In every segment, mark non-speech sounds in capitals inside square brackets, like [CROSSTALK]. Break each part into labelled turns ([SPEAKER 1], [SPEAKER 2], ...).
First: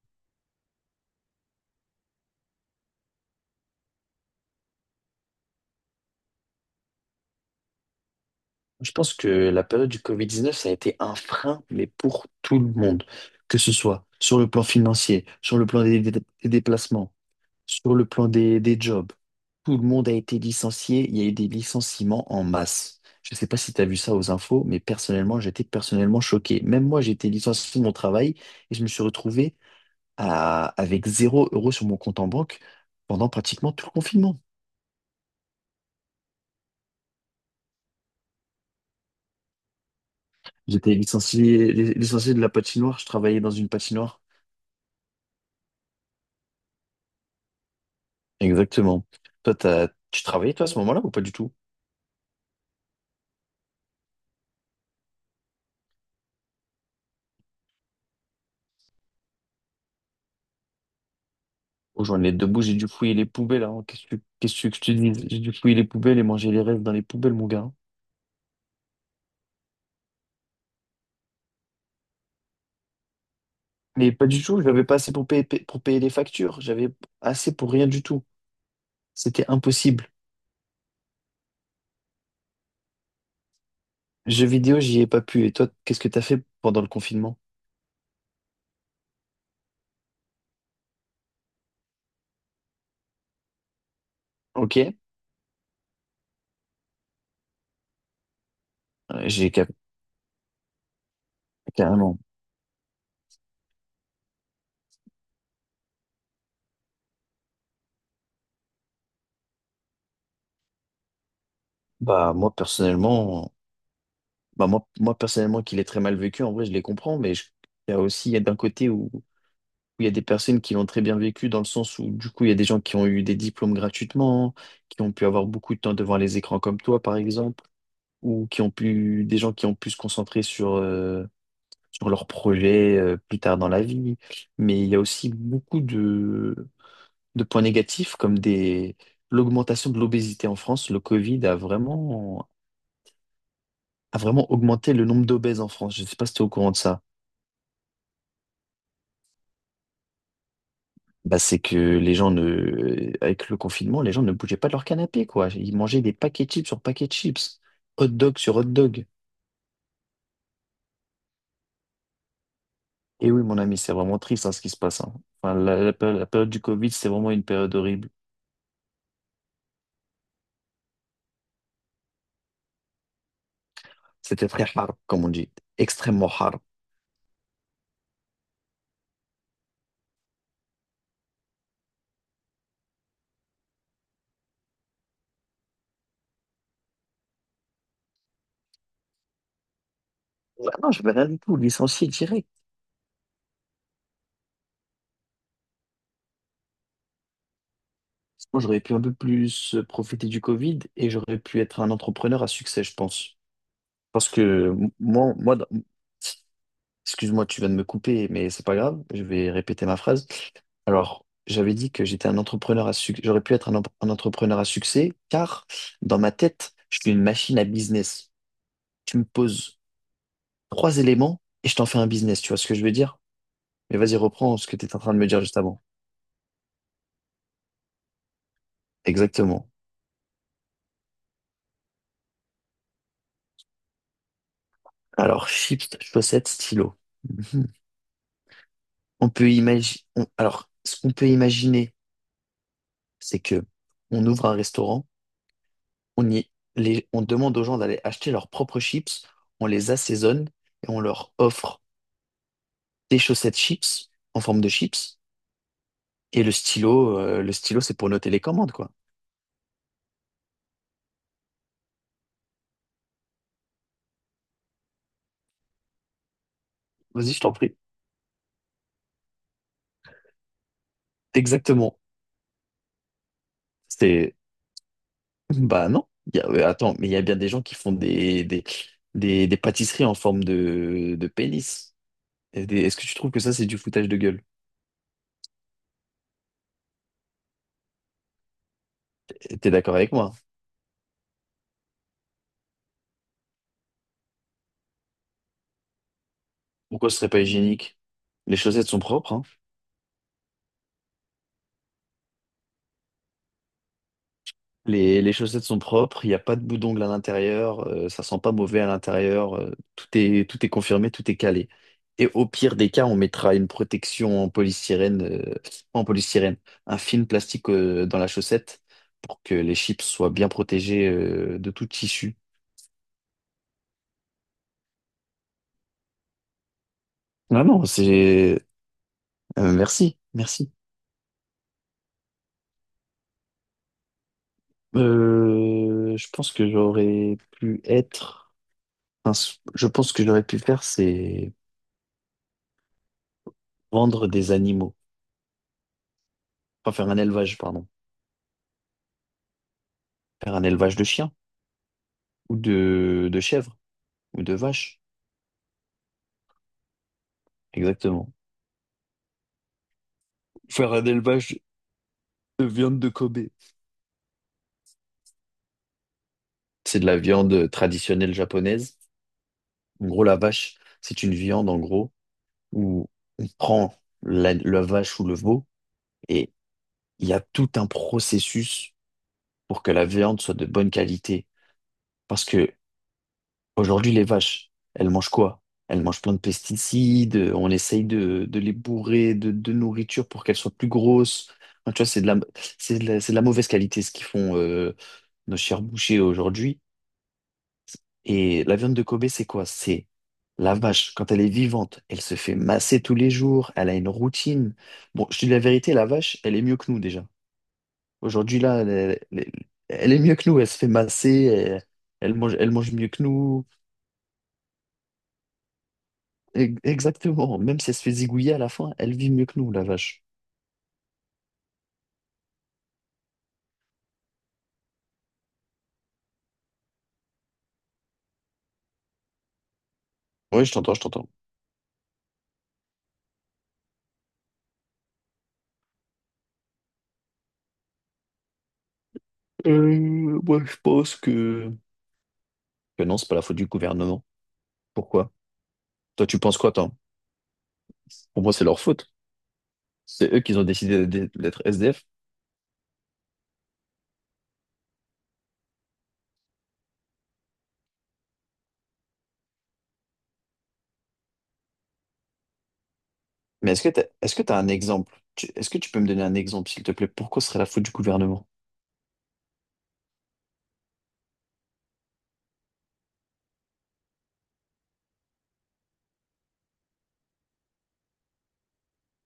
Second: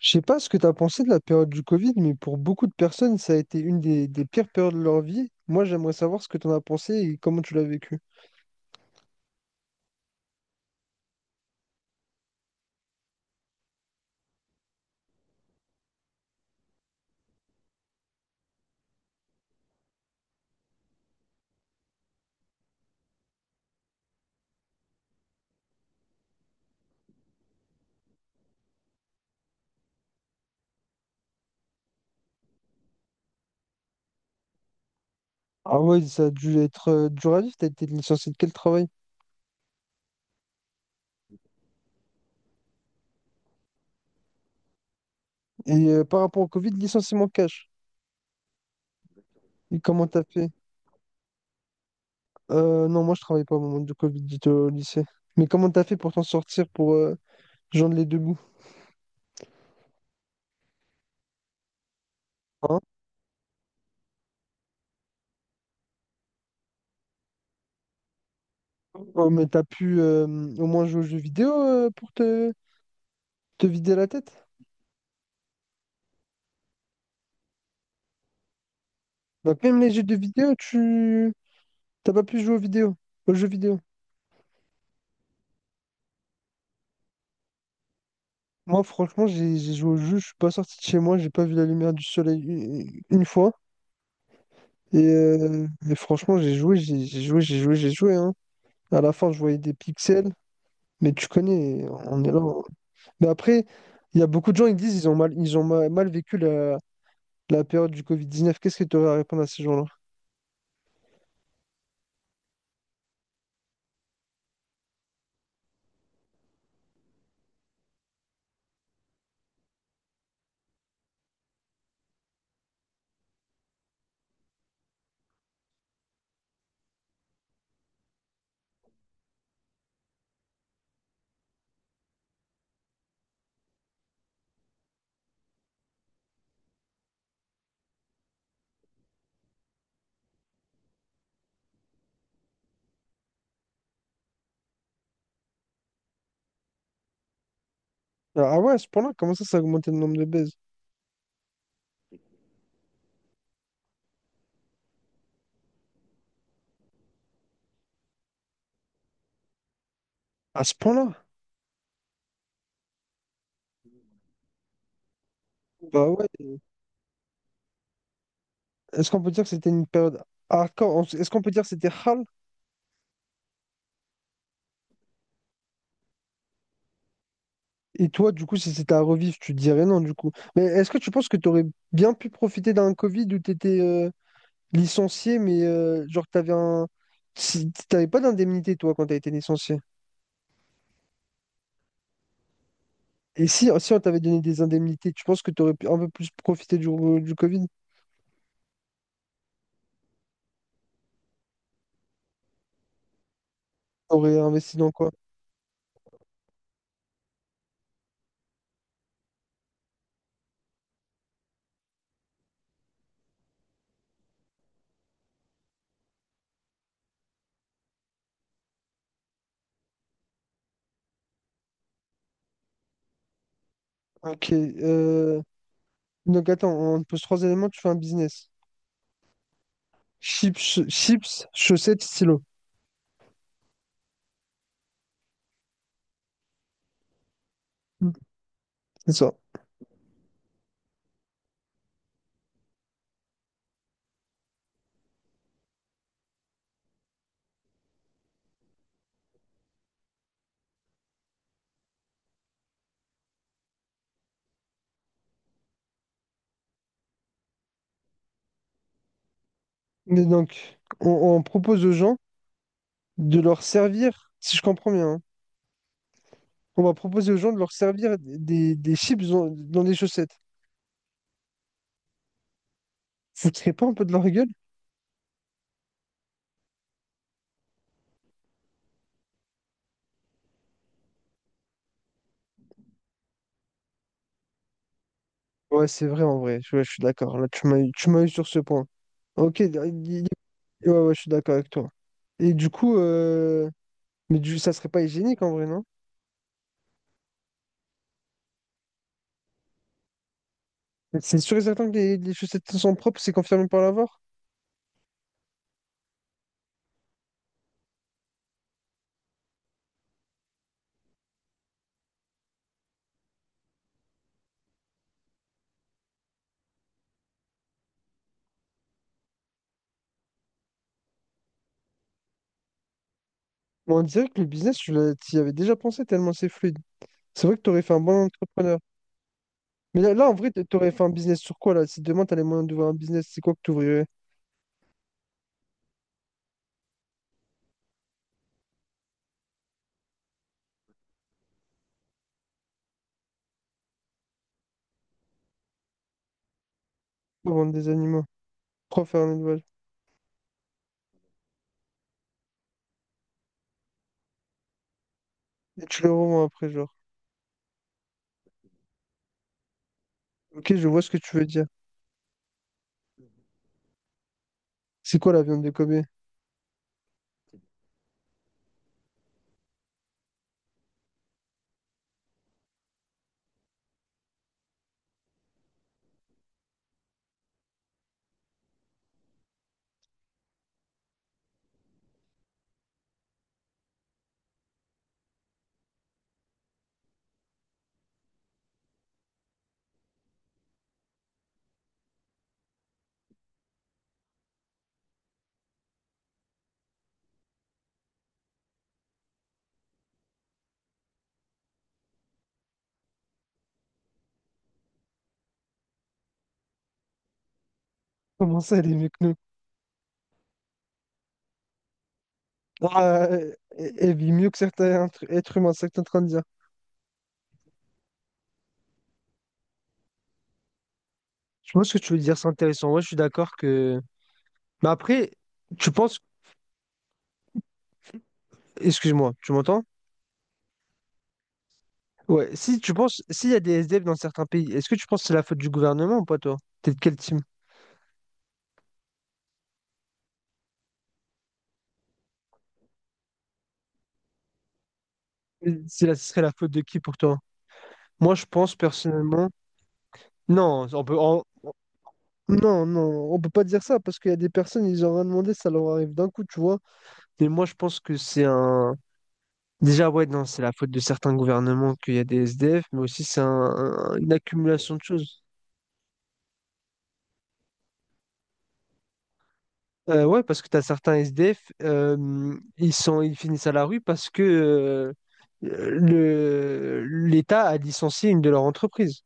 [SPEAKER 1] Je sais pas ce que tu as pensé de la période du Covid, mais pour beaucoup de personnes, ça a été une des pires périodes de leur vie. Moi, j'aimerais savoir ce que tu en as pensé et comment tu l'as vécu.
[SPEAKER 2] Je pense que la période du Covid-19, ça a été un frein, mais pour tout le monde, que ce soit sur le plan financier, sur le plan des déplacements, sur le plan des jobs. Tout le monde a été licencié, il y a eu des licenciements en masse. Je ne sais pas si tu as vu ça aux infos, mais personnellement, j'étais personnellement choqué. Même moi, j'ai été licencié de mon travail et je me suis retrouvé avec zéro euro sur mon compte en banque pendant pratiquement tout le confinement.
[SPEAKER 1] Ah ouais, ça a dû être dur à vivre. T'as été licencié de quel travail?
[SPEAKER 2] J'étais licencié de la patinoire, je travaillais dans une patinoire.
[SPEAKER 1] Et par rapport au Covid, licenciement cash.
[SPEAKER 2] Exactement. Toi,
[SPEAKER 1] Et comment
[SPEAKER 2] tu
[SPEAKER 1] t'as fait?
[SPEAKER 2] travaillais, toi, à ce moment-là, ou pas du tout?
[SPEAKER 1] Non, moi, je travaillais pas au moment du Covid, j'étais au lycée. Mais comment t'as fait pour t'en sortir, pour joindre les deux bouts?
[SPEAKER 2] Oh, j'en ai deux bouts, j'ai
[SPEAKER 1] Hein.
[SPEAKER 2] dû fouiller les poubelles, hein. Qu'est-ce que je te dis? J'ai dû fouiller les poubelles et manger les restes dans les poubelles, mon gars.
[SPEAKER 1] Oh, mais t'as pu au moins jouer aux jeux vidéo pour te, te vider la
[SPEAKER 2] Mais pas
[SPEAKER 1] tête?
[SPEAKER 2] du tout, j'avais pas assez pour payer les factures. J'avais assez pour rien du tout. C'était
[SPEAKER 1] Donc même les jeux
[SPEAKER 2] impossible.
[SPEAKER 1] de vidéo, tu t'as pas pu jouer aux vidéos, aux jeux vidéo.
[SPEAKER 2] Jeux vidéo, j'y ai pas pu. Et toi, qu'est-ce que t'as fait pendant le confinement?
[SPEAKER 1] Moi, franchement, j'ai joué au jeu, je suis pas sorti de chez moi, j'ai pas vu la lumière du soleil une fois.
[SPEAKER 2] Ok.
[SPEAKER 1] Et franchement, j'ai joué, j'ai joué, j'ai joué, j'ai joué, hein. À la
[SPEAKER 2] Euh,
[SPEAKER 1] fin, je
[SPEAKER 2] j'ai
[SPEAKER 1] voyais
[SPEAKER 2] ca-
[SPEAKER 1] des pixels, mais tu connais,
[SPEAKER 2] Carrément.
[SPEAKER 1] on est là. Mais après, il y a beaucoup de gens qui disent ils ont mal, mal vécu la période du Covid-19. Qu'est-ce que tu aurais à répondre à ces gens-là?
[SPEAKER 2] Bah, moi, personnellement, personnellement, qu'il est très mal vécu, en vrai, je les comprends, il y a aussi, il y a d'un côté où. Où il y a des personnes qui l'ont très bien vécu dans le sens où, du coup, il y a des gens qui ont eu des diplômes gratuitement, qui ont pu avoir beaucoup de temps devant les écrans comme toi, par exemple, ou qui ont pu, des gens qui ont pu se concentrer sur, sur leurs projets, plus tard dans la vie. Mais il y a aussi beaucoup de points négatifs comme l'augmentation de l'obésité en France. Le Covid a vraiment augmenté le nombre d'obèses en France. Je ne sais pas si tu es au courant de ça.
[SPEAKER 1] Ah ouais, à ce point-là, comment ça, ça a augmenté le nombre de baises?
[SPEAKER 2] Bah, c'est que les gens ne, avec le confinement, les gens ne bougeaient pas de leur canapé, quoi. Ils mangeaient des paquets de chips sur paquets de chips, hot dog sur hot dog.
[SPEAKER 1] À ce point-là?
[SPEAKER 2] Et oui, mon ami, c'est vraiment triste, hein, ce qui se passe, hein. Enfin,
[SPEAKER 1] Bah ouais.
[SPEAKER 2] la période du Covid, c'est vraiment une période horrible.
[SPEAKER 1] Est-ce qu'on peut dire que c'était une période hardcore? Est-ce qu'on peut dire que c'était hard?
[SPEAKER 2] C'était très hard, comme on dit, extrêmement hard.
[SPEAKER 1] Et toi, du coup, si c'était à revivre, tu dirais non, du coup. Mais est-ce que tu penses que tu aurais bien pu profiter d'un Covid où tu étais licencié, mais genre, t'avais un... t'avais pas d'indemnité, toi, quand tu as été licencié?
[SPEAKER 2] Ouais, non, je vais rien du tout, licencié direct.
[SPEAKER 1] Et si on t'avait donné des indemnités, tu penses que tu aurais pu un peu plus profiter du Covid?
[SPEAKER 2] Moi, j'aurais pu un peu plus profiter du Covid et j'aurais pu être un entrepreneur à succès, je pense. Parce
[SPEAKER 1] T'aurais
[SPEAKER 2] que
[SPEAKER 1] investi dans quoi?
[SPEAKER 2] moi, moi, dans- Excuse-moi, tu viens de me couper, mais c'est pas grave, je vais répéter ma phrase. Alors, j'avais dit que j'étais un entrepreneur à succès. J'aurais pu être un entrepreneur à succès, car dans ma tête, je suis une machine à business. Tu me poses trois éléments et je t'en fais un business. Tu vois ce que je veux dire? Mais vas-y,
[SPEAKER 1] Ok,
[SPEAKER 2] reprends ce que tu étais en train de me dire juste avant.
[SPEAKER 1] donc, attends, on te pose 3 éléments, tu fais un business.
[SPEAKER 2] Exactement.
[SPEAKER 1] Chips, chips, chaussettes, stylo.
[SPEAKER 2] Alors, chips, chaussettes, stylo. [LAUGHS]
[SPEAKER 1] Mm. C'est
[SPEAKER 2] On
[SPEAKER 1] ça.
[SPEAKER 2] peut imaginer. Alors, ce qu'on peut imaginer, c'est que on ouvre un restaurant, on demande aux gens d'aller acheter leurs propres chips, on les assaisonne et on leur offre des chaussettes chips en forme de chips et le stylo c'est pour noter les commandes quoi.
[SPEAKER 1] Mais donc, on propose aux gens de leur servir, si je comprends bien, hein, on va proposer
[SPEAKER 2] Vas-y,
[SPEAKER 1] aux
[SPEAKER 2] je
[SPEAKER 1] gens
[SPEAKER 2] t'en
[SPEAKER 1] de leur
[SPEAKER 2] prie.
[SPEAKER 1] servir des chips dans des chaussettes.
[SPEAKER 2] Exactement.
[SPEAKER 1] Vous ne tirez pas un peu de leur
[SPEAKER 2] C'est
[SPEAKER 1] gueule?
[SPEAKER 2] [LAUGHS] bah non. Attends, mais il y a bien des gens qui font des pâtisseries en forme de pénis. Est-ce que tu trouves que ça c'est du foutage de gueule?
[SPEAKER 1] Ouais, c'est vrai en vrai. Ouais, je suis d'accord. Là, tu m'as eu sur ce point.
[SPEAKER 2] Et
[SPEAKER 1] Ok,
[SPEAKER 2] t'es d'accord avec
[SPEAKER 1] il-
[SPEAKER 2] moi, hein?
[SPEAKER 1] ouais, ouais, je suis d'accord avec toi. Et du coup, ça serait pas hygiénique en vrai, non?
[SPEAKER 2] Pourquoi ce serait pas hygiénique? Les chaussettes sont propres, hein.
[SPEAKER 1] C'est sûr et certain que les chaussettes sont propres, c'est confirmé par l'avoir.
[SPEAKER 2] Les chaussettes sont propres, il n'y a pas de bout d'ongle à l'intérieur, ça sent pas mauvais à l'intérieur, tout est confirmé, tout est calé. Et au pire des cas, on mettra une protection en polystyrène, pas en polystyrène, un film plastique dans la chaussette pour que les chips soient bien protégés de tout tissu.
[SPEAKER 1] Bon, on dirait que le business, t'y avais déjà pensé tellement c'est fluide. C'est vrai que
[SPEAKER 2] Non,
[SPEAKER 1] tu aurais
[SPEAKER 2] non,
[SPEAKER 1] fait un bon
[SPEAKER 2] c'est...
[SPEAKER 1] entrepreneur. Mais
[SPEAKER 2] merci,
[SPEAKER 1] là en vrai, tu
[SPEAKER 2] merci.
[SPEAKER 1] aurais fait un business sur quoi là? Si demain tu as les moyens d'ouvrir un business, c'est quoi que tu ouvrirais?
[SPEAKER 2] Je pense que j'aurais pu être... Je pense que j'aurais pu faire, c'est vendre des animaux, enfin faire un
[SPEAKER 1] Pour
[SPEAKER 2] élevage,
[SPEAKER 1] vendre
[SPEAKER 2] pardon.
[SPEAKER 1] des animaux, pour faire un élevage.
[SPEAKER 2] Faire un élevage de chiens ou de chèvres ou de vaches.
[SPEAKER 1] Et tu les revends après, genre.
[SPEAKER 2] Exactement.
[SPEAKER 1] Ok, je
[SPEAKER 2] Faire
[SPEAKER 1] vois
[SPEAKER 2] un
[SPEAKER 1] ce que tu veux
[SPEAKER 2] élevage
[SPEAKER 1] dire.
[SPEAKER 2] de viande de Kobe.
[SPEAKER 1] C'est quoi la viande de Kobe?
[SPEAKER 2] C'est de la viande traditionnelle japonaise. En gros, la vache, c'est une viande, en gros, où on prend la vache ou le veau et il y a tout un processus pour que la viande soit de bonne qualité. Parce que aujourd'hui, les vaches, elles mangent quoi? Elles mangent plein de pesticides, on essaye de les bourrer de nourriture pour qu'elles soient plus grosses. Enfin, tu vois, c'est c'est de la mauvaise qualité ce qu'ils font nos chers bouchers aujourd'hui. Et la viande de Kobe, c'est quoi? C'est la vache, quand elle est vivante, elle se fait masser tous les jours, elle a une routine. Bon, je te dis la vérité, la vache, elle est mieux que nous déjà. Aujourd'hui,
[SPEAKER 1] Comment ça,
[SPEAKER 2] là,
[SPEAKER 1] elle est mieux que
[SPEAKER 2] elle,
[SPEAKER 1] nous?
[SPEAKER 2] elle- Elle est mieux que nous, elle se fait masser, elle, elle mange mieux que
[SPEAKER 1] Ah, euh,
[SPEAKER 2] nous.
[SPEAKER 1] elle elle vit mieux que certains êtres humains, c'est ce que t'es en train de dire.
[SPEAKER 2] Exactement. Même si elle se fait zigouiller à la fin, elle vit mieux que nous, la vache.
[SPEAKER 1] Je pense que tu veux dire, c'est intéressant. Ouais, je suis d'accord que. Mais après, tu penses. Excuse-moi, tu m'entends?
[SPEAKER 2] Oui, je t'entends, je t'entends.
[SPEAKER 1] Ouais, si tu penses, s'il y a des SDF dans certains pays, est-ce que tu penses que c'est la faute du gouvernement ou pas, toi? T'es de quel team?
[SPEAKER 2] Moi, je pense que non, c'est pas la faute du gouvernement. Pourquoi?
[SPEAKER 1] Ce
[SPEAKER 2] Toi, tu
[SPEAKER 1] serait la
[SPEAKER 2] penses
[SPEAKER 1] faute
[SPEAKER 2] quoi,
[SPEAKER 1] de
[SPEAKER 2] toi?
[SPEAKER 1] qui pour toi? Moi,
[SPEAKER 2] Pour
[SPEAKER 1] je
[SPEAKER 2] moi, c'est
[SPEAKER 1] pense
[SPEAKER 2] leur faute.
[SPEAKER 1] personnellement.
[SPEAKER 2] C'est eux qui ont
[SPEAKER 1] Non, on
[SPEAKER 2] décidé
[SPEAKER 1] peut, on-
[SPEAKER 2] d'être SDF.
[SPEAKER 1] non, non, on peut pas dire ça parce qu'il y a des personnes, ils ont rien demandé, ça leur arrive d'un coup, tu vois. Mais moi, je pense que c'est un. Déjà, ouais, non, c'est la faute de certains gouvernements qu'il y a des SDF, mais aussi
[SPEAKER 2] Mais
[SPEAKER 1] une
[SPEAKER 2] est-ce que t'as un
[SPEAKER 1] accumulation de
[SPEAKER 2] exemple?
[SPEAKER 1] choses.
[SPEAKER 2] Est-ce que tu peux me donner un exemple, s'il te plaît? Pourquoi ce serait la faute du gouvernement?
[SPEAKER 1] Ouais, parce que tu as certains SDF, ils sont, ils finissent à la rue parce que l'État a licencié une de leurs entreprises.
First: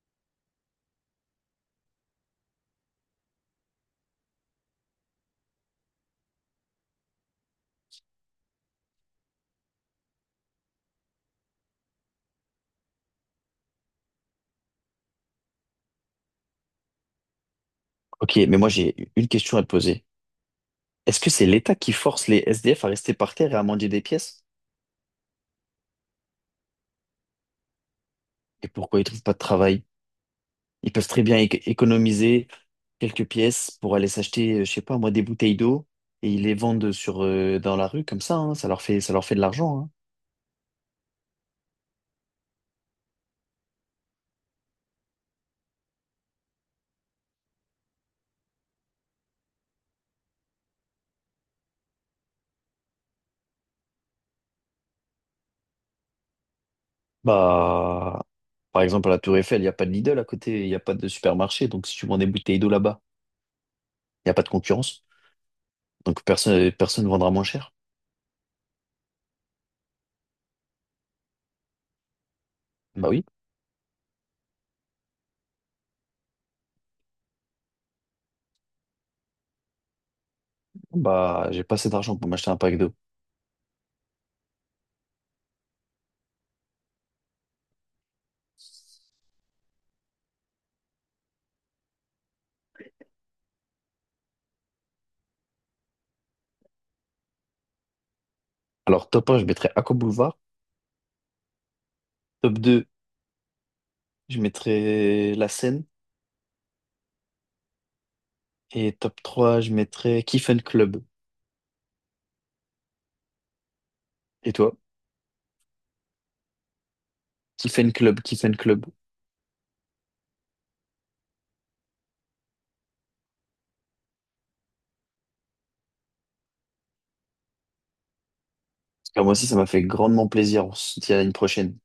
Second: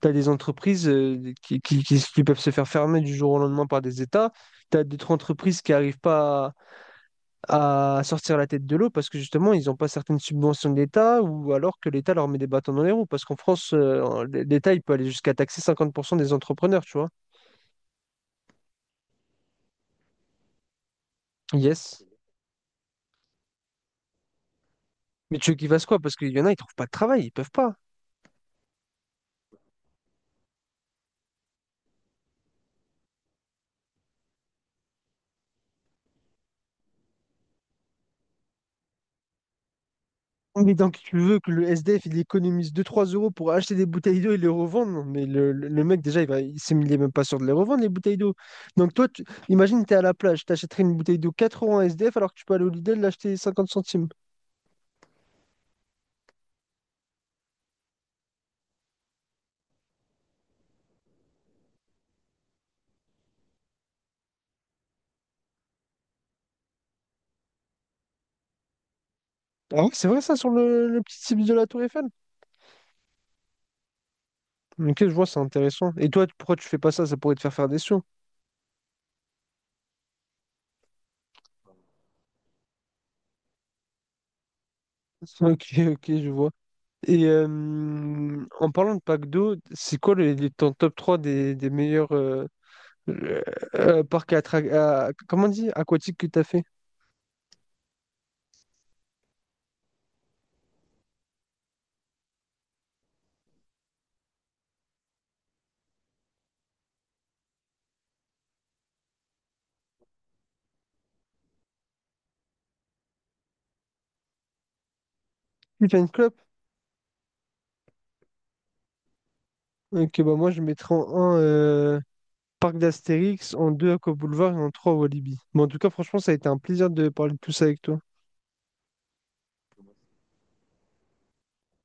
[SPEAKER 1] Tu as des entreprises qui peuvent se faire fermer du jour au lendemain par des États. Tu as d'autres entreprises qui n'arrivent pas à sortir la tête de l'eau parce que justement, ils n'ont pas certaines subventions de l'État ou alors que l'État leur met des bâtons dans les roues. Parce qu'en France, l'État, il peut aller jusqu'à taxer 50% des entrepreneurs, tu vois.
[SPEAKER 2] Ok, mais moi, j'ai une question à te poser. Est-ce que c'est l'État qui
[SPEAKER 1] Yes.
[SPEAKER 2] force les SDF à rester par terre et à manger des pièces?
[SPEAKER 1] Mais tu veux qu'ils fassent quoi? Parce qu'il y en a, ils trouvent pas de travail, ils peuvent pas.
[SPEAKER 2] Et pourquoi ils trouvent pas de travail? Ils peuvent très bien économiser quelques pièces pour aller s'acheter, je sais pas moi, des bouteilles d'eau et ils les vendent sur, dans la rue comme ça, hein. Ça leur fait, ça leur fait de l'argent, hein.
[SPEAKER 1] Mais donc tu veux que le SDF il économise deux trois euros pour acheter des bouteilles d'eau et les revendre? Non, mais le mec déjà il est même pas sûr de les revendre les bouteilles d'eau. Donc toi, tu, imagine t'es à la plage, t'achèterais une bouteille d'eau 4 € en SDF alors que tu peux aller au Lidl l'acheter 50 centimes.
[SPEAKER 2] Bah, par exemple, à la Tour Eiffel, il n'y a pas de Lidl à côté, il n'y a pas de supermarché. Donc, si tu vends des bouteilles d'eau là-bas, il n'y a pas de concurrence. Donc, personne, personne ne vendra moins cher.
[SPEAKER 1] Ah ouais, c'est vrai ça sur le petit site de la Tour Eiffel?
[SPEAKER 2] Bah oui,
[SPEAKER 1] Ok, je vois, c'est intéressant. Et toi, pourquoi tu fais pas ça? Ça pourrait te faire faire des sous.
[SPEAKER 2] bah, j'ai pas assez d'argent pour m'acheter un pack d'eau.
[SPEAKER 1] [LAUGHS] Ok, ok, je vois. Et en parlant de pack d'eau, c'est quoi ton top 3 des meilleurs Euh, parc à, comment on dit? Aquatique que t'as fait.
[SPEAKER 2] Alors, top un, je mettrais Aqua Boulevard. Top deux, je mettrais La Seine. Et top 3, je mettrais Kiffen Club. Et toi?
[SPEAKER 1] Weekend Club.
[SPEAKER 2] Kiffen Club, Kiffen Club.
[SPEAKER 1] Ok, bah moi je mettrais en un Parc d'Astérix, en 2 Aqua Boulevard et en 3 Walibi. Mais en tout cas, franchement, ça a été un plaisir de parler de tout ça avec toi.
[SPEAKER 2] Ah, moi aussi, ça m'a fait grandement plaisir. On se dit à une prochaine.